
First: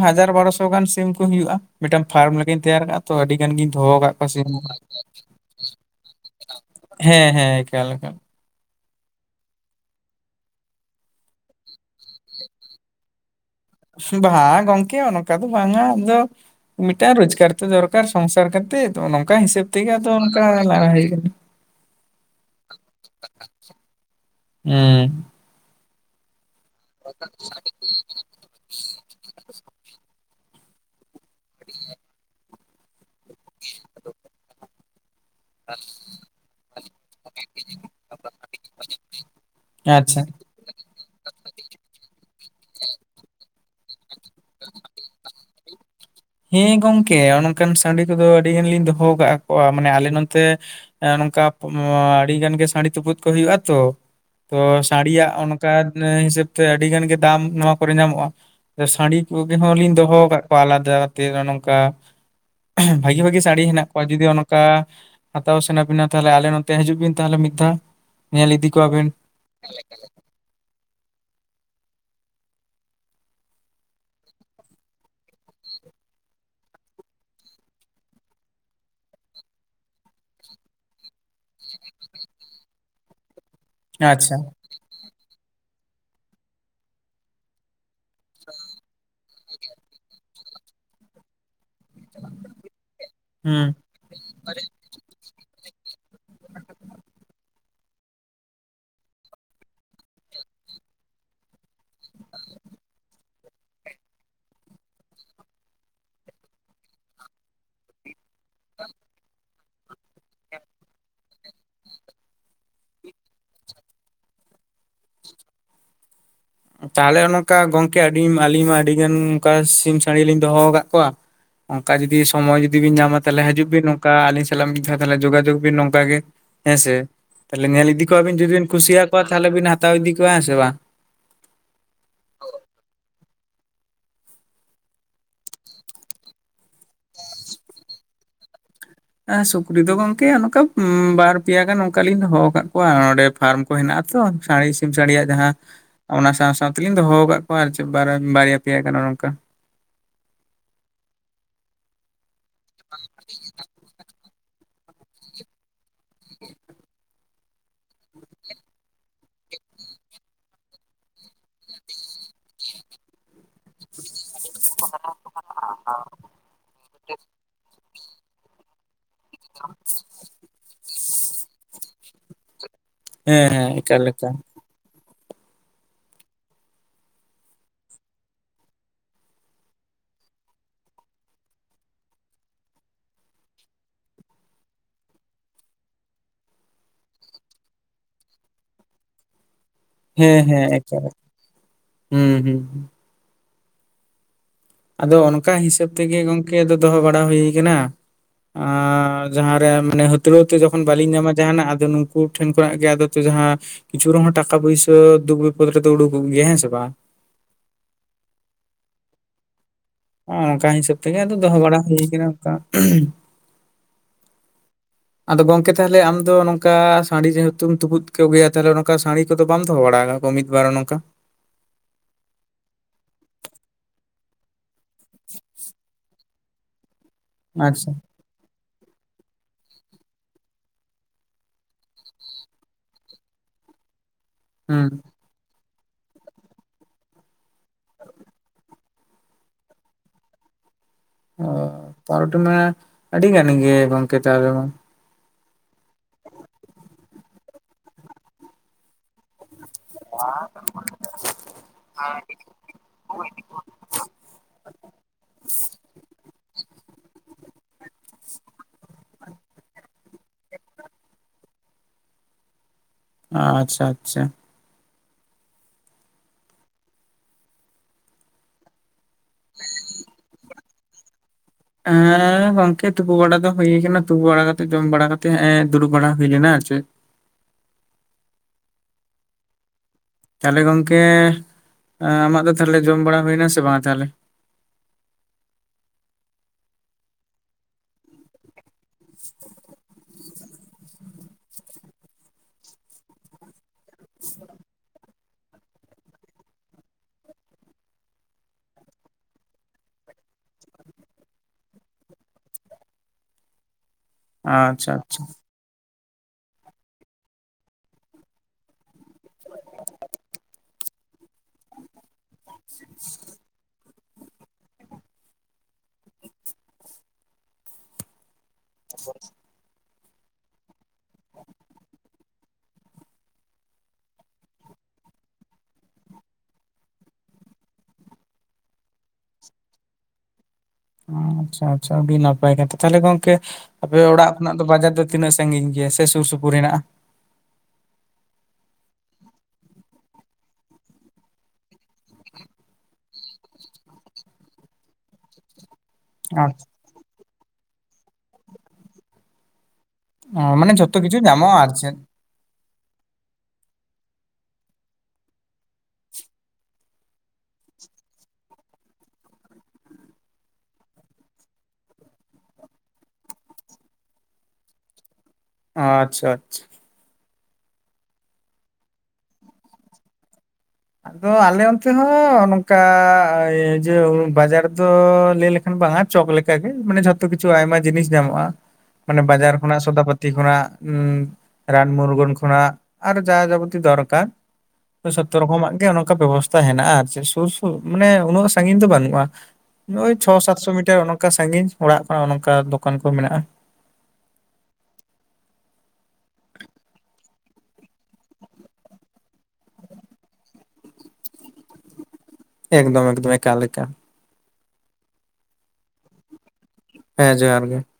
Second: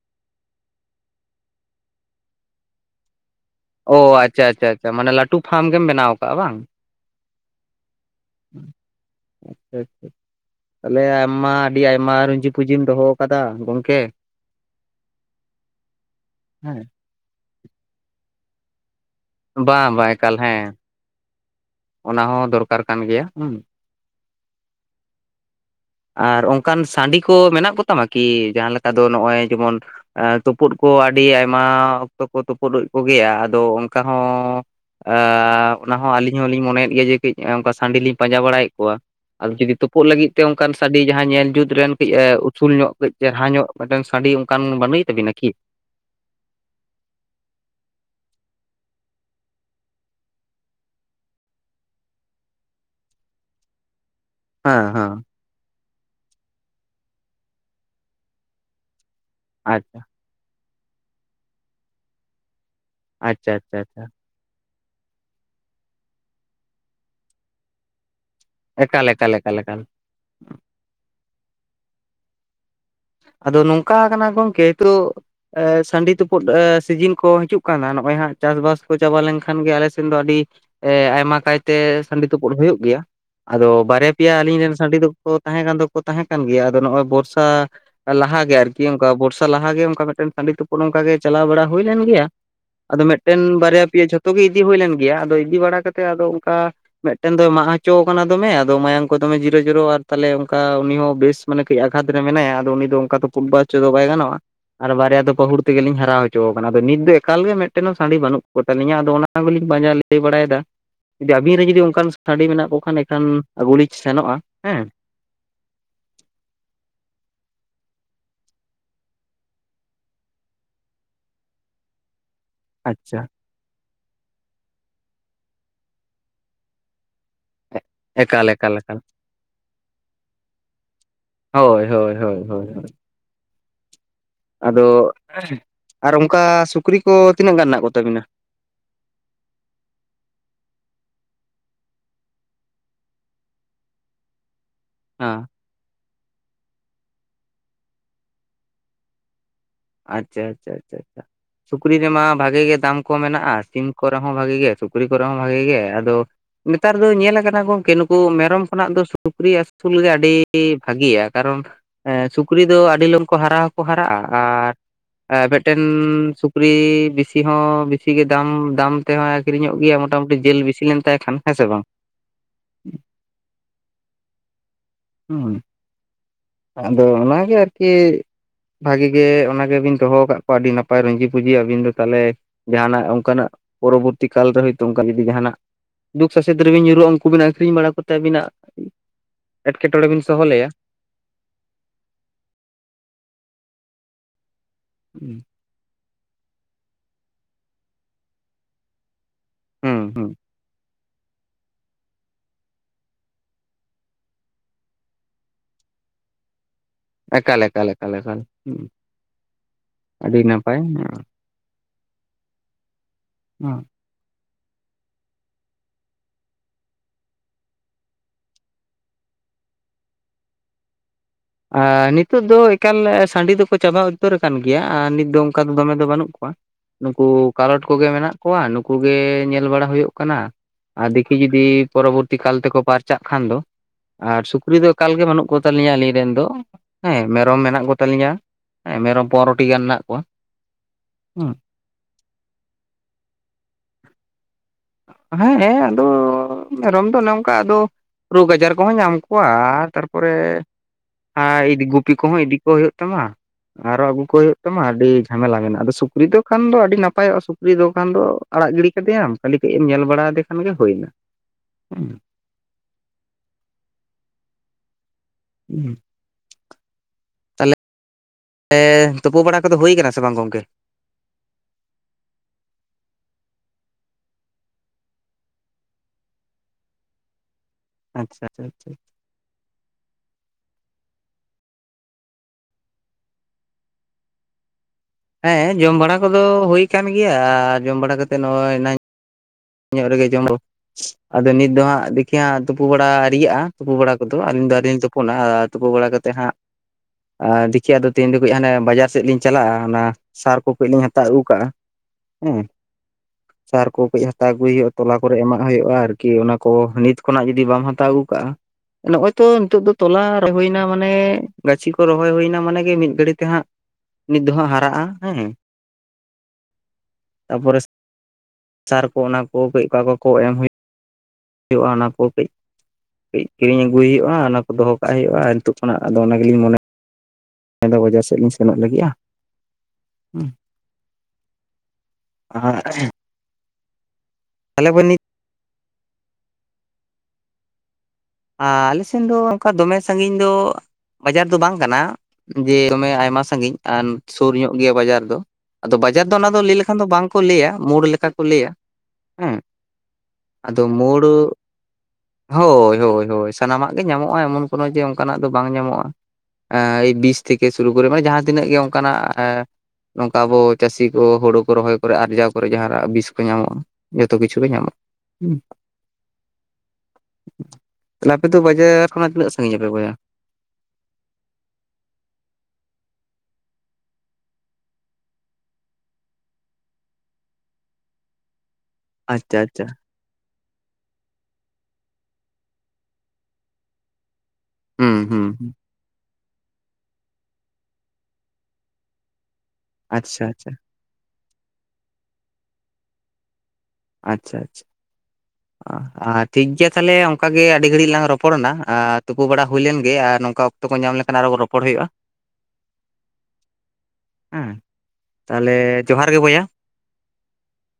ᱦᱟᱡᱟᱨ ᱵᱟᱨᱚᱥᱚ ᱜᱟᱱ ᱥᱤᱢ ᱠᱚ ᱦᱩᱭᱩᱜᱼᱟ ᱢᱤᱜᱴᱟᱝ ᱯᱷᱟᱨᱚᱢ ᱞᱮᱠᱟᱧ ᱛᱮᱭᱟᱨ ᱠᱟᱜᱼᱟ᱾ ᱛᱚ ᱟᱹᱰᱤ ᱜᱟᱱ ᱜᱤᱧ ᱫᱚᱦᱚᱣᱟ ᱚ ᱠᱟᱜ ᱠᱚᱣᱟ ᱟᱪᱪᱷᱟ ᱥᱤᱢ, *inaudible* ᱟᱪᱪᱷᱟ ᱟᱪᱪᱷᱟ ᱢᱟᱱᱮ ᱞᱟᱹᱴᱩ ᱯᱷᱟᱨᱢ ᱜᱮᱢ ᱵᱮᱱᱟᱣ ᱠᱟᱜᱼᱟ ᱦᱮᱸ ᱦᱮᱸ ᱮᱠᱟᱞ ᱮᱠᱟᱞ᱾ ᱟᱪᱪᱷᱟ ᱟᱪᱪᱷᱟ, ᱛᱟᱦᱚᱞᱮ ᱟᱢ ᱢᱟ ᱟᱰᱤ ᱟᱭᱢᱟ ᱨᱩᱸᱡᱤ ᱯᱩᱸᱡᱤᱢ ᱫᱚᱦᱚ ᱠᱟᱫᱟ ᱜᱚᱝ ᱵᱟᱝ ᱜᱚᱝᱠᱮ ᱚᱱᱠᱟ ᱫᱚ ᱵᱟᱝᱟ ᱟᱫᱚ, ᱦᱮᱸ ᱢᱤᱜ ᱴᱟᱱ ᱨᱳᱡᱽᱜᱟᱨ ᱛᱚ ᱫᱚᱨᱠᱟᱨ ᱥᱚᱝᱥᱟᱨ ᱠᱟᱛᱮᱜ᱾ ᱟᱫᱚ ᱱᱚᱝᱠᱟ ᱦᱤᱥᱟᱹᱵ ᱵᱟᱝ ᱛᱮᱜᱮ ᱟᱫᱚ ᱵᱟᱝ ᱮᱠᱟᱞ ᱱᱚᱝᱠᱟ ᱦᱮᱸ ᱞᱟᱲᱟ ᱦᱩᱭ ᱠᱟᱱᱟ᱾ ᱚᱱᱟ ᱦᱚᱸ ᱫᱚᱨᱠᱟᱨ ᱠᱟᱱ ᱜᱮᱭᱟ ᱩᱸ᱾ ᱮᱸ ᱦᱩᱸ ᱟᱨ ᱚᱱᱠᱟᱱ ᱥᱟᱺᱰᱤ ᱠᱚ ᱢᱮᱱᱟᱜ ᱠᱚᱛᱟᱢᱟ ᱠᱤ ᱡᱟᱦᱟᱸ ᱞᱮᱠᱟ ᱫᱚ ᱱᱚᱜᱼᱚᱭ ᱡᱮᱢᱚᱱ? ᱮᱸ ᱛᱩᱯᱩᱫ ᱠᱚ ᱟᱹᱰᱤ ᱟᱭᱢᱟ ᱚᱠᱛᱚ ᱠᱚ ᱛᱩᱯᱩᱫ, ᱠᱚ ᱜᱮᱭᱟ, ᱟᱫᱚ ᱚᱱᱠᱟ ᱦᱚᱸ ᱟᱸ ᱚᱱᱟ ᱦᱚᱸ ᱟᱞᱤᱧ ᱦᱚᱸᱞᱤᱧ ᱢᱚᱱᱮᱭᱮᱜ ᱜᱮᱭᱟ ᱡᱮ ᱠᱟᱹᱡ ᱚᱱᱠᱟ ᱥᱟᱺᱰᱤ ᱞᱤᱧ ᱯᱟᱸᱡᱟ ᱵᱟᱲᱟᱭᱮᱜ ᱠᱚᱣᱟ ᱟᱨ ᱡᱩᱫᱤ ᱛᱩᱯᱩᱜ ᱟᱪᱪᱷᱟ ᱞᱟᱹᱜᱤᱫ ᱛᱮ, ᱚᱱᱠᱟᱱ ᱥᱟᱺᱰᱤ ᱡᱟᱦᱟᱸ ᱧᱮᱞ ᱡᱩᱛᱨᱮ ᱠᱟᱹᱡ ᱩᱥᱩᱞ ᱧᱚᱜ ᱠᱟᱹᱡ ᱪᱮᱨᱦᱟ ᱧᱚᱜ ᱢᱤᱜᱴᱟᱝ ᱥᱟᱺᱰᱤ, ᱚᱝᱠᱟᱱ ᱵᱟᱱᱩᱭ ᱛᱟᱵᱤᱱᱟ ᱠᱤ? ᱦᱮᱸ ᱜᱚᱝᱠᱮ ᱚᱱᱠᱟᱱ ᱥᱟᱺᱰᱤ ᱠᱚᱫᱚ ᱟᱹᱰᱤ ᱜᱟᱱ ᱞᱤᱧ ᱫᱚᱦᱚ ᱠᱟᱜ ᱠᱚᱣᱟ ᱢᱟᱱᱮ ᱟᱞᱮ ᱱᱚᱛᱮ, ᱮᱸ ᱱᱚᱝᱠᱟ ᱟᱹᱰᱤ ᱜᱟᱱ ᱜᱮ ᱥᱟᱺᱰᱤ ᱛᱩᱯᱩᱫ ᱠᱚ ᱦᱩᱭᱩᱜᱼᱟ ᱛᱚ, ᱛᱚ ᱦᱮᱸ ᱦᱮᱸ ᱥᱟᱺᱰᱤᱭᱟᱜ ᱚᱱᱠᱟ ᱦᱤᱥᱟᱹᱵ ᱛᱮ ᱟᱹᱰᱤ ᱜᱟᱱ ᱜᱮ ᱫᱟᱢ ᱱᱚᱣᱟ ᱠᱚᱨᱮ ᱧᱟᱢᱚᱜᱼᱟ᱾ ᱥᱟᱺᱰᱤ ᱠᱚᱜᱮ ᱦᱚᱸ ᱞᱤᱧ ᱟᱪᱪᱷᱟ ᱫᱚᱦᱚ ᱟᱠᱟᱜ ᱟᱞᱟᱫᱟ ᱟᱛᱮ ᱱᱚᱝᱠᱟ, ᱵᱷᱟᱹᱜᱤ ᱵᱷᱟᱹᱜᱤ ᱟᱪᱪᱷᱟ ᱥᱟᱺᱰᱤ ᱟᱪᱪᱷᱟ ᱦᱮᱱᱟᱜ ᱠᱚᱣᱟ ᱟᱪᱪᱷᱟ ᱡᱩᱫᱤ ᱚᱱ ᱠᱟ ᱦᱟᱛᱟᱣ ᱥᱟᱱᱟ ᱵᱤᱱᱟ ᱛᱟᱦᱚᱞᱮ ᱟᱞᱮ ᱱᱚᱛᱮ ᱦᱤᱡᱩᱜ ᱵᱤᱱ ᱛᱟᱦᱚᱞᱮ ᱢᱤᱫ ᱫᱷᱟᱣ᱾ ᱧᱮᱞ ᱤᱫᱤ ᱮᱠᱟᱞ ᱠᱚᱣᱟᱵᱤᱱ, ᱮᱠᱟᱞ ᱮᱠᱟᱞ ᱮᱠᱟᱞ ᱟᱫᱚ ᱱᱚᱝᱠᱟ ᱠᱟᱱᱟ ᱜᱚᱝᱠᱮ ᱛᱳᱜ, ᱥᱟᱺᱰᱤ ᱛᱩᱯᱩᱫ ᱥᱤᱡᱤᱱ ᱠᱚ ᱦᱤᱡᱩᱜ ᱠᱟᱱᱟ ᱱᱚᱜᱼᱚᱭ ᱦᱜ ᱪᱟᱥᱵᱟᱥ ᱠᱚ ᱪᱟᱵᱟ ᱞᱮᱱᱠᱷᱟᱱ ᱜᱮ ᱟᱞᱮ ᱥᱮᱱ ᱫᱚ ᱟᱹᱰᱤ, ᱮ ᱟᱭᱢᱟ ᱠᱟᱭᱛᱮ ᱥᱟᱺᱰᱤ ᱛᱩᱯᱫ ᱦᱩᱭᱩᱜ ᱜᱮᱭᱟ᱾ ᱟᱫᱚ ᱵᱟᱨᱭᱟ ᱯᱮᱭᱟ ᱟᱪᱪᱷᱟ ᱟᱹᱞᱤᱧ ᱨᱮᱱ ᱥᱟᱺᱰᱤ ᱫᱚᱠᱚ ᱛᱟᱦᱮᱸ ᱠᱟᱱ ᱫᱚᱠᱚ ᱛᱟᱦᱮᱸ ᱠᱟᱱ ᱜᱮᱭᱟ ᱟᱫᱚ ᱱᱚᱜᱼᱚᱭ ᱵᱚᱨᱥᱟ, ᱞᱟᱦᱟ ᱜᱮ ᱟᱨᱠᱤ ᱚᱱᱠᱟ ᱵᱚᱨᱥᱟ ᱞᱟᱦᱟ ᱜᱮ ᱚᱱᱠᱟ ᱢᱤᱫᱴᱮᱱ ᱥᱟᱺᱰᱤ ᱛᱩᱯᱩᱱ ᱚᱱᱠᱟ ᱜᱮ, ᱪᱟᱞᱟᱣ ᱵᱟᱲᱟ ᱦᱩᱭ ᱞᱮᱱ ᱜᱮᱭᱟ, ᱟᱫᱚ ᱢᱤᱫᱴᱮᱱ ᱦᱩᱸ ᱵᱟᱨᱭᱟ ᱯᱮᱭᱟ ᱡᱷᱚᱛᱚ ᱜᱮ ᱤᱫᱤ ᱦᱩᱭ ᱞᱮᱱ ᱜᱮᱭᱟ ᱟᱫᱚ ᱤᱫᱤ ᱵᱟᱲᱟ ᱠᱟᱛᱮ, ᱛᱮ ᱟᱫᱚ ᱚᱱᱠᱟ, ᱢᱮᱫᱴᱮᱱ ᱫᱚᱭ ᱢᱟᱜ ᱦᱚᱪᱚ ᱠᱟᱱᱟ ᱫᱚᱢᱮ ᱟᱫᱚ ᱢᱟᱭᱟᱝ ᱠᱚ ᱫᱚᱢᱮ ᱡᱤᱨᱟᱹ ᱡᱤᱨᱚ ᱟᱨ ᱛᱟᱦᱞᱮ ᱚᱱᱠᱟ ᱩᱱᱤ ᱦᱚᱸ ᱵᱮᱥ, ᱢᱟᱱᱮ ᱠᱟᱹᱡ ᱟᱜᱷᱟᱛ ᱨᱮ ᱢᱮᱱᱟᱭᱟ ᱟᱫᱚ ᱩᱱᱤ ᱫᱚ ᱚᱱᱠᱟ ᱫᱚ ᱯᱷᱩᱴᱵᱚᱞ ᱦᱚᱪᱚ ᱫᱚ ᱵᱟᱭ ᱜᱟᱱᱚᱜᱼᱟ᱾ ᱟᱨ ᱵᱟᱨᱭᱟ ᱫᱚ ᱯᱟᱹᱩᱲ ᱛᱮᱜᱮᱞᱤᱧ ᱦᱟᱨᱟᱣ ᱦᱚᱪᱚ ᱟᱠᱟᱱᱟ ᱟᱫᱚ ᱱᱤᱛ ᱫᱚ ᱮᱠᱟᱞ ᱜᱮ ᱢᱮᱫᱴᱮᱱ ᱦᱚ ᱥᱟᱺᱰᱤ ᱵᱟᱹᱱᱩᱜ, ᱠᱚᱴᱟᱞᱤᱧᱟ ᱟᱫᱚ ᱚᱱᱟᱜᱮᱞᱤᱧ ᱵᱟᱡᱟᱣ ᱟᱹᱤᱧᱟ, ᱞᱮᱭ ᱵᱟᱲᱟᱭᱮᱫᱟ ᱡᱩᱫᱤ ᱟᱵᱤᱱ ᱨᱮ ᱡᱩᱫᱤ ᱚᱱᱠᱟᱱ ᱥᱟᱺᱰᱤ ᱢᱮᱱᱟᱜ ᱠᱚ ᱠᱷᱟᱱ ᱮᱱᱠᱷᱟᱱ ᱟᱹᱜᱩᱞᱤᱧ ᱥᱮᱱᱚᱜᱼᱟ ᱦᱮᱸ? ᱛᱟᱦᱟᱞᱮ ᱚᱱᱝᱠᱟ ᱜᱚᱝᱠᱮ ᱟᱹᱰᱤ ᱟᱹᱞᱤᱧ ᱢᱟ ᱟᱹᱰᱤ ᱜᱟᱱ ᱚᱱᱠᱟ ᱥᱤᱢ ᱥᱟᱹᱲᱤ ᱞᱤᱧ ᱫᱚᱦᱚ ᱟᱠᱟᱫ ᱠᱚᱣᱟ, ᱚᱱᱠᱟ ᱡᱩᱫᱤ ᱥᱚᱢᱚᱭ ᱡᱩᱫᱤ ᱵᱤᱱ ᱧᱟᱢᱟ ᱟᱪᱪᱷᱟ ᱛᱟᱦᱚᱞᱮ ᱦᱤᱡᱩᱜ ᱵᱤᱱ᱾ ᱠᱟ ᱟᱞᱤᱧ ᱥᱟᱞᱟᱜ ᱢᱤᱫᱷᱟᱮ ᱛᱟᱦᱟᱞᱮ ᱡᱳᱜᱟᱡᱳᱜᱽ ᱵᱤᱱ ᱱᱚᱝᱠᱟ ᱜᱮ ᱦᱮᱸᱥ ᱛᱟᱦᱮᱞ ᱧᱮᱞ ᱤᱫᱤ, ᱠᱚᱣᱟᱵᱤᱱ ᱡᱫᱤ ᱮᱠᱟᱞ ᱵᱤᱱ ᱮᱠᱟᱞ ᱮᱠᱟᱞ ᱠᱩᱥᱤᱭᱟ ᱠᱚᱣᱟ ᱛᱟᱦᱟᱞᱮ ᱵᱤᱱ ᱦᱟᱛᱟᱣ ᱤᱫᱤ ᱠᱚᱣᱟ ᱦᱮᱸ ᱥᱮ ᱵᱟᱝ? ᱦᱳᱭ ᱦᱳᱭ ᱦᱳᱭ ᱦᱳᱭ᱾ ᱟᱫᱚ ᱟᱨ ᱚᱱᱠᱟ ᱥᱩᱠᱨᱤ ᱠᱚ ᱛᱤᱱᱟᱹᱜ ᱜᱟᱱ ᱢᱮᱱᱟᱜ ᱠᱚᱛᱟᱵᱤᱱᱟ? ᱥᱩᱠᱨᱤ ᱫᱚ ᱜᱚᱝᱠᱮ ᱚᱱᱠᱟ ᱵᱟᱨ ᱯᱮᱭᱟ ᱜᱟᱱ ᱚᱱᱠᱟᱞᱤᱧ ᱫᱚᱦᱚᱣᱟ ᱟᱠᱟᱫ ᱠᱚᱣᱟ ᱱᱚᱸᱰᱮ, ᱯᱷᱟᱨᱢ ᱠᱚ ᱦᱮᱱᱟᱜᱼᱟ ᱛᱚ ᱥᱟᱬ, ᱥᱤᱢ ᱥᱟᱹᱲᱤᱭᱟᱜ ᱦᱮᱸ ᱡᱟᱦᱟᱸ ᱚᱱᱟ ᱥᱟᱶ ᱥᱟᱶᱛᱮᱞᱤᱧ ᱫᱚᱦᱚ ᱟᱠᱟᱫ ᱠᱚᱣᱟ ᱟᱨ ᱪᱮ ᱵᱟᱨᱭᱟ ᱯᱮᱭᱟ ᱜᱟᱱ ᱱᱚᱝᱠᱟ᱾ ᱟᱪᱪᱷᱟ ᱟᱪᱪᱷᱟ ᱥᱩᱠᱨᱤ ᱨᱮᱢᱟ ᱵᱷᱟᱜᱤ ᱜᱮ ᱫᱟᱢ ᱠᱚ ᱢᱮᱱᱟᱜᱼᱟ᱾ ᱥᱤᱢ ᱠᱚᱨᱮ ᱦᱚᱸᱚᱸᱼᱼ ᱵᱷᱟᱜᱤ ᱜᱮ ᱥᱩᱠᱨᱤ ᱠᱚᱨᱮ ᱦᱚᱸ ᱵᱷᱟᱜᱤ ᱜᱮ ᱟᱫᱚᱼᱼ ᱱᱮᱛᱟᱨ ᱫᱚ ᱧᱮᱞ ᱠᱟᱱᱟ ᱜᱚᱝᱠᱮ ᱱᱩᱠᱩ ᱢᱮᱨᱚᱢ ᱠᱷᱚᱱᱟᱜ ᱫᱚ ᱥᱩᱠᱨᱤ ᱟᱹᱥᱩᱞ ᱜᱮ ᱟᱹᱰᱤ ᱵᱷᱟᱹᱜᱤᱭᱟ ᱠᱟᱨᱚᱱᱼᱼ ᱥᱩᱠᱨᱤ ᱫᱚ ᱟᱹᱰᱤ ᱞᱚᱜᱚᱱ ᱠᱚ ᱦᱟᱨᱟ ᱦᱚᱸᱠᱚ ᱦᱟᱨᱟᱜᱼᱟᱼᱼ ᱚᱱᱟ *inaudible* ᱢᱮᱫᱴᱮᱱ ᱥᱩᱠᱨᱤ ᱵᱮᱥᱤ ᱦᱚᱸ ᱵᱮᱥᱤ ᱜᱮ ᱫᱟᱢ ᱫᱟᱢ ᱛᱮᱦᱚᱭ ᱟᱹᱠᱷᱨᱤᱧᱚᱜ ᱜᱮᱭᱟᱼᱼ ᱢᱚᱴᱟ ᱢᱩᱴᱤ ᱡᱮᱹᱞ ᱵᱤᱥᱤ ᱞᱮᱱ ᱛᱟᱭ ᱠᱷᱟᱱ ᱦᱮᱸ ᱥᱮ ᱵᱟᱝᱼᱼ ᱦᱮᱸ ᱦᱮᱸ ᱮᱠᱟᱞ ᱮᱠᱟᱞᱼᱼ ᱦᱮᱸ ᱟᱫᱚ ᱚᱱᱟᱜᱮ ᱟᱨᱠᱤᱼᱼ ᱵᱷᱟᱜᱤ ᱜᱮ ᱚᱱᱟᱜᱮᱵᱤᱱ ᱫᱚᱦᱚ ᱟᱠᱟᱫ ᱠᱚᱣᱟ ᱟᱹᱰᱤ ᱱᱟᱯᱟᱭ ᱨᱩᱸᱡᱤ ᱯᱩᱸᱡᱤ ᱟᱹᱵᱤᱱ ᱫᱚ ᱛᱟᱦᱟᱞᱮ, ᱡᱟᱦᱟᱱᱟᱜ ᱚᱱᱠᱟᱱᱟᱜ ᱯᱚᱨᱚᱵᱚᱨᱛᱤ ᱠᱟᱞᱨᱮ ᱦᱳᱭᱛᱳ ᱚᱱᱠᱟ ᱡᱩᱫᱤ ᱡᱟᱦᱟᱱᱟᱜᱼᱼ ᱫᱩᱠ ᱥᱟᱥᱮᱛ ᱨᱮᱵᱤᱱ ᱧᱩᱨᱦᱩᱜᱼᱟ ᱩᱱᱠᱩᱵᱤᱱ ᱟᱹᱷᱨᱤᱧ ᱵᱟᱲᱟ ᱠᱚᱛᱮ ᱟᱹᱵᱤᱱᱟᱜᱼᱼ ᱦᱮᱸ ᱦᱮᱸ ᱮᱠᱫᱚᱢ ᱮᱠᱫᱚᱢ ᱦᱩᱸ ᱦᱩᱸᱼᱼ ᱟᱫᱚ ᱦᱩᱸ ᱚᱱᱠᱟ ᱦᱤᱥᱟᱹᱵ ᱛᱮᱜᱮ ᱜᱚᱝᱠᱮ ᱟᱫᱚ ᱫᱚᱦᱚ ᱵᱟᱲᱟ ᱦᱩᱭ ᱠᱟᱱᱟ ᱟᱨᱻ ᱡᱟᱦᱟᱸᱨᱮ ᱢᱟᱱᱮ ᱦᱩᱸ ᱦᱟᱹᱛᱲᱟᱹᱣ ᱛᱮ ᱡᱚᱠᱷᱚᱱ ᱦᱟᱹᱛᱲᱟᱹᱣ ᱛᱮ ᱡᱚᱠᱷᱚᱱ ᱵᱟᱹᱞᱤᱧ ᱧᱟᱢᱟ ᱡᱟᱦᱟᱱᱟᱜ ᱟᱫᱚ ᱱᱩᱠᱩ ᱴᱷᱮᱱ ᱠᱷᱚᱱᱟᱜ ᱜᱮ ᱟᱫᱚ ᱛᱚ ᱡᱟᱦᱟᱸᱼᱼ ᱠᱤᱪᱷᱩ ᱨᱮᱦᱚ ᱴᱟᱠᱟ ᱯᱚᱭᱥᱟᱹ ᱫᱩᱠ ᱵᱤᱯᱚᱫ ᱨᱮᱫᱚ ᱩᱰᱩᱠᱚᱜ ᱜᱮᱭᱟ ᱦᱮᱸ ᱥᱮ ᱵᱟᱝ? ᱮᱠᱟᱞ ᱮᱠᱟᱞ ᱮᱠᱟᱞ ᱮᱠᱟᱞ, ᱟᱹᱰᱤ ᱚᱱᱠᱟ ᱱᱟᱯᱟᱭ, ᱾ ᱦᱤᱥᱟᱹᱵ ᱛᱮᱜᱮ ᱟᱫᱚ ᱫᱚᱦᱚ ᱵᱲᱟᱟ ᱦᱳᱭ ᱟᱠᱟᱱᱟ ᱚᱱᱠᱟᱼᱼ ᱦᱸ *unintelligible* ᱟᱫᱚ ᱜᱚᱝᱠᱮ ᱛᱟᱦᱟᱞᱮ ᱟᱢ ᱫᱚ ᱱᱚᱝᱠᱟ ᱥᱟᱺᱰᱤ ᱡᱮᱦᱮᱛᱩᱢ ᱛᱩᱯᱩᱫ ᱠᱚᱜᱮᱭᱟ ᱛᱟᱦᱟᱞᱮ ᱱᱚᱝᱠᱟ ᱥᱟᱺᱤ ᱠᱚᱫᱚ ᱵᱟᱢ ᱫᱚᱦᱚ ᱵᱟᱲᱟ ᱟᱠᱟᱫ ᱠᱚᱣᱟ? ᱢᱤᱫ ᱵᱟᱨᱱᱚᱝᱠᱟᱼᱼ? ᱟᱨ ᱱᱤᱛᱚᱜ ᱫᱚ ᱮᱠᱟᱞ ᱥᱟᱺᱰᱤ ᱫᱚᱠᱚ ᱪᱟᱵᱟ ᱼᱼ ᱛᱟᱹᱨ ᱟᱠᱟᱱ ᱜᱮᱭᱟ ᱟᱨ ᱱᱤᱛ ᱫᱚ ᱚᱱᱠᱟ ᱫᱚᱢᱮ ᱫᱚ ᱵᱟᱹᱱᱩᱜ ᱠᱚᱣᱟ᱾ ᱱᱩᱠᱩ ᱠᱟᱞᱚᱴ ᱟᱪᱪᱷᱟ ᱠᱚᱜᱮ ᱢᱮᱱᱟᱜ ᱠᱚᱣᱟ ᱱᱩᱠᱩ ᱜᱮ ᱧᱮᱞ ᱵᱟᱲᱟ ᱦᱩᱭᱩᱜ ᱠᱟᱱᱟ᱾ ᱟᱨ ᱫᱮᱠᱷᱤ ᱡᱚᱫᱤ ᱯᱚᱨᱚᱵᱚᱨᱛᱤ ᱠᱟᱞ ᱛᱮᱠᱚ ᱵᱟᱧᱪᱟᱜᱠᱷᱟᱱ ᱫᱚ ᱟᱨ ᱥᱩᱠᱨᱤ ᱫᱚ ᱦᱩᱸ ᱮᱠᱟᱞ ᱜᱮ ᱵᱟᱹᱱᱩᱜ ᱠᱚ ᱛᱟᱞᱤᱧᱟ᱾ ᱟᱹᱞᱤᱧ ᱨᱮᱱ ᱫᱚ ᱦᱮᱸ ᱢᱮᱨᱚᱢ ᱢᱮᱱᱟᱜ ᱠᱚ ᱛᱟᱞᱤᱧᱟ, ᱦᱮᱸ ᱢᱮᱨᱚᱢ ᱯᱚᱱᱨᱚᱴᱤ ᱜᱟᱱ ᱢᱮᱱᱟᱜ ᱠᱚᱣᱟ᱾ ᱚᱸ ᱯᱚᱱᱨᱚᱴᱤ ᱢᱟᱱᱮ ᱟᱹᱰᱤ ᱜᱟᱱ ᱜᱮ ᱜᱚᱝᱠᱮ ᱛᱟᱦᱚᱞᱮ ᱢᱟ? ᱦᱮᱸᱮᱻ ᱟᱫᱚ ᱢᱮᱨᱚᱢ ᱫᱚ ᱚᱱᱮ ᱚᱱᱠᱟ ᱟᱫᱚ ᱨᱳᱜᱽ ᱟᱡᱟᱨ ᱠᱚᱦᱚᱸ ᱧᱟᱢ ᱠᱚᱣᱟ᱾ ᱟᱨ ᱛᱟᱨᱯᱚᱨᱮ ᱮᱸ ᱜᱩᱯᱤ ᱠᱚᱦᱚᱸ ᱤᱫᱤ ᱠᱚ ᱦᱩᱭᱩᱜ ᱛᱟᱢᱟ᱾ ᱟᱨᱚ ᱟᱹᱜᱩ ᱠᱚ ᱦᱩᱭᱩᱜ ᱛᱟᱢᱟ ᱟᱹᱰᱤ ᱡᱷᱟᱢᱮᱞᱟ ᱢᱮᱱᱟᱜᱼᱟ᱾ ᱟᱫᱚ ᱥᱩᱠᱨᱤ ᱫᱚ ᱠᱷᱟᱱ ᱫᱚ ᱟᱹᱰᱤ ᱱᱟᱯᱟᱭᱚᱜᱼᱟ, ᱥᱩᱠᱨᱤ ᱫᱚ ᱠᱷᱟᱱ ᱫᱚ ᱟᱲᱟᱜ ᱜᱤᱲᱤ ᱠᱟᱫᱮᱭᱟᱢ, ᱠᱷᱟᱞᱤ ᱠᱟᱹᱪ ᱮᱢ ᱧᱮᱞ ᱵᱟᱲᱟ ᱟᱫᱮ ᱠᱷᱟᱱ ᱜᱮ ᱦᱩᱭᱱᱟ᱾ ᱦᱩᱸ, ᱟᱪᱪᱷᱟ ᱟᱪᱪᱷᱟ, *inaudible* ᱛᱟᱞᱮ ᱮᱻ ᱛᱩᱯᱩ ᱵᱟᱲᱟ ᱠᱚᱫᱚ ᱦᱩᱭ ᱟᱠᱟᱱᱟ ᱥᱮ ᱵᱟᱝ ᱜᱚᱝᱠᱮ? ᱮᱸᱻ ᱜᱚᱝᱠᱮ ᱛᱩᱯᱩ ᱵᱟᱲᱟ ᱫᱚ ᱦᱩᱭ ᱠᱟᱱᱟ ᱛᱩᱯᱩ ᱵᱟᱲᱟ ᱠᱟᱛᱮ ᱡᱚᱢ ᱵᱟᱲᱟ ᱠᱟᱛᱮᱸ ᱦᱮᱸᱜ ᱮᱸ ᱫᱩᱲᱩᱵ ᱵᱟᱲᱟ ᱦᱩᱭ ᱞᱮᱱᱟ᱾ ᱟᱨ ᱪᱮᱫ ᱟᱪᱪᱷᱟ, ᱛᱟᱦᱚᱞᱮ ᱜᱚᱝᱠᱮ ᱮᱸ ᱟᱢᱟᱜ ᱫᱚ ᱛᱟᱦᱚᱞᱮ ᱡᱚᱢ ᱵᱟᱲᱟ ᱦᱩᱭᱱᱟ ᱥᱮ ᱵᱟᱝᱼᱟ ᱛᱟᱦᱚᱞᱮ? ᱦᱮᱸ ᱡᱚᱢ ᱵᱟᱲᱟ ᱠᱚᱫᱚ ᱦᱩᱭ ᱟᱠᱟᱱ ᱜᱮᱭᱟ, ᱟᱨ ᱡᱚᱢ ᱵᱟᱲᱟ ᱠᱟᱛᱮᱫ ᱱᱚᱜᱼᱚᱭ ᱱᱟᱧ ᱧᱚᱜ ᱨᱮᱜᱮ ᱡᱚᱢ *inaudible* *inaudible* ᱟᱫᱚ ᱱᱤᱛ ᱫᱚ ᱦᱟᱸᱜ ᱫᱮᱠᱷᱤ ᱦᱟᱸᱜ ᱛᱩᱯᱩ ᱵᱟᱲᱟ ᱟᱹᱣᱨᱤᱭᱟᱜᱼᱟ, ᱛᱩᱯᱩ ᱵᱟᱲᱟ ᱠᱚᱫᱚ᱾ ᱟᱹᱞᱤᱧ ᱫᱚ ᱟᱹᱣᱨᱤ ᱞᱤᱧ ᱛᱩᱯᱳᱱᱟ, ᱛᱩᱯᱩ ᱵᱟᱲᱟ ᱠᱟᱛ ᱛᱮ ᱦᱟᱸᱜ ᱮᱸ ᱫᱮᱠᱷᱤ ᱟᱫᱚ ᱛᱤᱦᱮᱱ ᱫᱚ ᱠᱟᱹᱡᱽ ᱦᱟᱱᱮ ᱵᱟᱡᱟᱨ ᱥᱮᱫ ᱞᱤᱧ ᱪᱟᱞᱟᱜᱼᱟ᱾ ᱚᱱᱟ ᱥᱟᱨ ᱠᱚ ᱠᱟᱹᱡᱽ ᱞᱤᱧ ᱦᱟᱛᱟᱣ ᱟᱹᱜᱩ ᱠᱟᱜᱼᱟ ᱦᱮᱸ ᱥᱟᱨ ᱠᱚ ᱠᱟᱹᱡᱽ ᱦᱟ ᱛᱟ ᱟᱹᱜᱩᱭ ᱦᱩᱭᱩᱜᱼᱟ ᱟᱪᱪᱷᱟ ᱛᱚᱞᱟ ᱠᱚᱨᱮ ᱮᱢᱟᱜ ᱦᱩᱭᱩᱜᱼᱟ᱾ ᱟᱨᱠᱤ ᱚᱱᱟ ᱠᱚ ᱱᱤᱛ ᱠᱷᱚᱱᱟᱜ ᱡᱩᱫᱤ ᱵᱟᱢ ᱦᱟᱛᱟᱣ ᱟᱹᱜᱩ ᱠᱟᱜᱼᱟ ᱱᱚᱜᱼᱚᱭ ᱛᱚ ᱱᱤᱛᱳᱜ ᱫᱚ ᱛᱚᱞᱟ *inaudible* ᱦᱩᱭᱚᱭᱱᱟ ᱢᱟᱱᱮ ᱜᱟᱪᱷᱤ ᱠᱚ ᱨᱚᱦᱚᱭ ᱦᱩᱭᱱᱟ ᱢᱟᱱᱮ ᱜᱮ ᱢᱤᱫ ᱜᱷᱟᱹᱲᱤ ᱛᱮ ᱦᱟᱸᱜ ᱱᱤᱛ ᱫᱚ ᱦᱟᱨᱟᱜ-ᱟ, ᱦᱮᱸ ᱛᱟᱯᱚᱨᱮ ᱥᱟᱨ ᱠᱚ ᱚᱱᱟ ᱠᱚ ᱠᱟᱹᱡ ᱚᱠᱟ ᱠᱚᱠᱚ ᱮᱢ *inaudible* ᱦᱩᱭᱩᱜ-ᱟ ᱚᱱᱟ ᱠᱚ ᱠᱟᱹᱡ ᱠᱟᱹᱡ ᱠᱤᱨᱤᱧ ᱟᱹᱜᱩᱭ ᱦᱩᱭᱩᱜ-ᱟ, ᱚᱱᱟ ᱠᱚ ᱫᱚᱦᱚ ᱠᱟᱜ ᱦᱩᱭᱩᱜ-ᱟ᱾ ᱱᱤᱛᱚᱜ ᱠᱷᱚᱱᱟᱜ ᱟᱫᱚ ᱚᱱᱟ ᱜᱮᱞᱤᱧ ᱢᱚᱱᱮ ᱟᱫᱚ ᱵᱟᱡᱟᱨ ᱥᱮᱫ ᱞᱤᱧ ᱥᱮᱱᱚᱜ ᱞᱟᱹᱜᱤᱫ-ᱟ᱾ ᱩᱸ, ᱟᱪᱪᱷᱟ ᱟᱪᱪᱷᱟ ᱟᱹᱰᱤ ᱱᱟᱯᱟᱭ ᱠᱟᱛᱷᱟ, ᱛᱟᱦᱚᱞᱮ ᱜᱚᱝᱠᱮ ᱟᱯᱮ ᱚᱲᱟᱜ ᱠᱷᱚᱱᱟᱜ ᱫᱚ ᱵᱟᱡᱟᱨ ᱫᱚ ᱵᱚᱱ ᱱᱤᱛ ᱛᱤᱱᱟᱹᱜ ᱥᱟᱺᱜᱤᱧ ᱜᱮᱭᱟ ᱥᱮ, ᱥᱩᱨ ᱥᱩᱯᱩᱨ ᱦᱮᱱᱟᱜ-ᱟ? ᱟ ᱟᱞᱮ ᱥᱮᱱ ᱫᱚ ᱚᱱᱠᱟ ᱫᱚᱢᱮ ᱥᱟᱺᱜᱤᱧ ᱫᱚ, ᱵᱟᱡᱟᱨ ᱫᱚ ᱵᱟᱝ ᱠᱟᱱᱟ᱾ ᱡᱮ *inaudible* ᱟᱭᱢᱟ ᱥᱟᱺᱜᱤᱧ ᱟᱨ ᱥᱩᱨ ᱧᱚᱜ ᱜᱮᱭᱟ ᱵᱟᱡᱟᱨ ᱫᱚ ᱟᱫᱚ ᱵᱟᱡᱟᱨ ᱫᱚ ᱚᱱᱟ ᱫᱚ ᱞᱟᱹᱭ ᱞᱮᱠᱷᱟᱱ ᱫᱚ ᱵᱟᱝ ᱠᱚ ᱞᱟᱹᱭᱟ, ᱢᱩᱳᱲ ᱞᱮᱠᱟ ᱠᱚ ᱞᱟᱹᱭᱟ᱾ ᱦᱮᱸ, ᱚᱸ ᱢᱟᱱᱮ ᱟᱫᱚ ᱡᱷᱚᱛᱚ ᱠᱤᱪᱷᱩ ᱢᱳᱲ ᱧᱟᱢᱚᱜ-ᱟ᱾ ᱟᱨ ᱪᱮᱫ? ᱦᱳᱭ ᱦᱳᱭ ᱦᱳᱭ ᱥᱟᱱᱟᱢᱟᱜ ᱜᱮ ᱧᱟᱢᱚᱜ-ᱟ ᱮᱢᱚᱱ ᱠᱳᱱᱳ ᱡᱮ ᱚᱱᱠᱟᱱᱟᱜ ᱫᱚ ᱵᱟᱝ ᱧᱟᱢᱚᱜ-ᱟ ᱮᱸ ᱵᱤᱥ ᱛᱷᱮᱠᱮ ᱥᱩᱨᱩ ᱠᱚᱨᱮ ᱢᱟᱱᱮ ᱡᱟᱦᱟᱸ ᱛᱤᱱᱟᱹᱜ ᱜᱮ ᱚᱱᱠᱟᱱᱟᱜ ᱮᱸ ᱱᱚᱝᱠᱟ ᱟᱵᱚ ᱪᱟᱹᱥᱤ ᱠᱚ ᱦᱳᱲᱩ ᱠᱚ ᱨᱚᱦᱚᱭ ᱠᱚᱨᱮ ᱟᱨᱡᱟᱣ ᱠᱚᱨᱮ ᱡᱟᱦᱟᱱᱟᱜ ᱵᱤᱥ ᱠᱚ ᱧᱟᱢᱚᱜ-ᱟ ᱡᱚᱛᱚ ᱠᱤᱪᱷᱩ ᱜᱮ ᱧᱟᱢᱚᱜ, ᱩᱸ, ᱟᱪᱪᱷᱟ ᱟᱪᱪᱷᱟ, *inaudible* ᱛᱟᱦᱮ ᱟᱯᱮ ᱫᱚ ᱵᱟᱡᱟᱨ ᱠᱷᱚᱱᱟᱜ ᱛᱤᱱᱟᱹᱜ ᱥᱟᱜᱤᱧ ᱟᱯᱮ ᱵᱚᱭᱦᱟ? ᱟᱫᱚ ᱟᱞᱮ ᱚᱱᱛᱮ ᱦᱚᱸ ᱱᱚᱝᱠᱟ ᱡᱮ ᱵᱟᱡᱟᱨ ᱫᱚ ᱞᱟᱹᱭ ᱞᱮᱠᱷ ᱵᱟᱝᱟ ᱪᱚᱠ ᱞᱮᱠᱟ ᱜᱮ ᱢᱟᱱᱮ ᱡᱷᱚᱛᱚ ᱠᱤᱪᱷᱩ ᱟᱭᱢᱟ ᱡᱤᱱᱤᱥ ᱧᱟᱢᱚᱜ-ᱟ᱾ ᱢᱟᱱᱮ ᱵᱟᱡᱟᱨ ᱟᱪᱪᱷᱟ ᱠᱷᱚᱱᱟᱜ ᱟᱪᱪᱷᱟ ᱥᱚᱫᱷᱟ ᱯᱟᱛ ᱛᱤ ᱠᱷᱚᱱᱟᱜ ᱩᱸ ᱨᱟᱱ ᱢᱩᱨᱜᱚᱱ ᱠᱷᱚᱱᱟᱜ ᱡᱟ ᱡᱟᱵᱚᱛᱤᱭᱳ ᱫᱚᱨᱠᱟᱨ ᱦᱩᱸ, ᱦᱩᱸ, ᱦᱩᱸ ᱾ ᱚᱱᱮ ᱚᱱᱠᱟ ᱵᱮᱵᱚᱥᱛᱟ ᱦᱮᱱᱟᱜ-ᱟ, ᱟᱨ ᱪᱮᱫ ᱥᱩᱨ-ᱥᱩᱨ ᱢᱟᱱᱮ ᱩᱱᱟᱹᱜ ᱥᱟᱺᱜᱤᱧ ᱫᱚ ᱵᱟᱹᱱᱩᱜ-ᱟ ᱾ ᱳᱭ ᱪᱷᱚ ᱟᱪᱪᱷᱟ ᱥᱟᱛᱥᱚ ᱟᱪᱪᱷᱟ ᱢᱤᱴᱟᱨ ᱚᱱᱠᱟ ᱥᱟᱺᱜᱤᱧ, ᱚᱲᱟᱜ ᱠᱷᱚᱱᱟᱜ ᱚᱱᱠᱟ ᱫᱚᱠᱟᱱ ᱠᱚ ᱢᱮᱱᱟᱜ-ᱟ ᱾ ᱟᱪᱪᱷᱟ, ᱟᱪᱪᱷᱟ᱾ *unintelligible* *inaudible* ᱦᱚᱸ ᱟᱨ ᱴᱷᱤᱠ ᱜᱮᱭᱟ ᱛᱟᱦᱚᱞᱮ, ᱚᱱᱠᱟᱜ ᱜᱮ ᱟᱹᱰᱤ ᱜᱷᱟᱹᱲᱤᱡ ᱞᱟᱝ ᱨᱚᱯᱚᱲᱱᱟ, ᱟᱨ ᱛᱩᱯᱩ ᱵᱟᱲᱟ ᱦᱩᱭ ᱞᱮᱱᱜᱮ, ᱟᱨ ᱱᱚᱝᱠᱟ ᱚᱠ ᱛᱚ ᱠᱚ ᱧᱟᱢ ᱞᱮᱠᱷᱟᱱ, ᱟᱨᱚ ᱨᱚᱯᱚᱲ ᱦᱳᱭᱳᱜ-ᱟ ᱾ ᱮᱠᱫᱚᱢ-ᱮᱠᱫᱚᱢ ᱮᱠᱟᱞ-ᱮᱠᱟᱞ᱾ ᱦᱮᱸ, ᱛᱟᱦᱚᱞᱮ ᱡᱚᱦᱟᱨ ᱜᱮ ᱵᱚᱭᱦᱟ ᱾ ᱦᱮᱸ ᱡᱚᱦᱟᱨ ᱜᱮ ᱾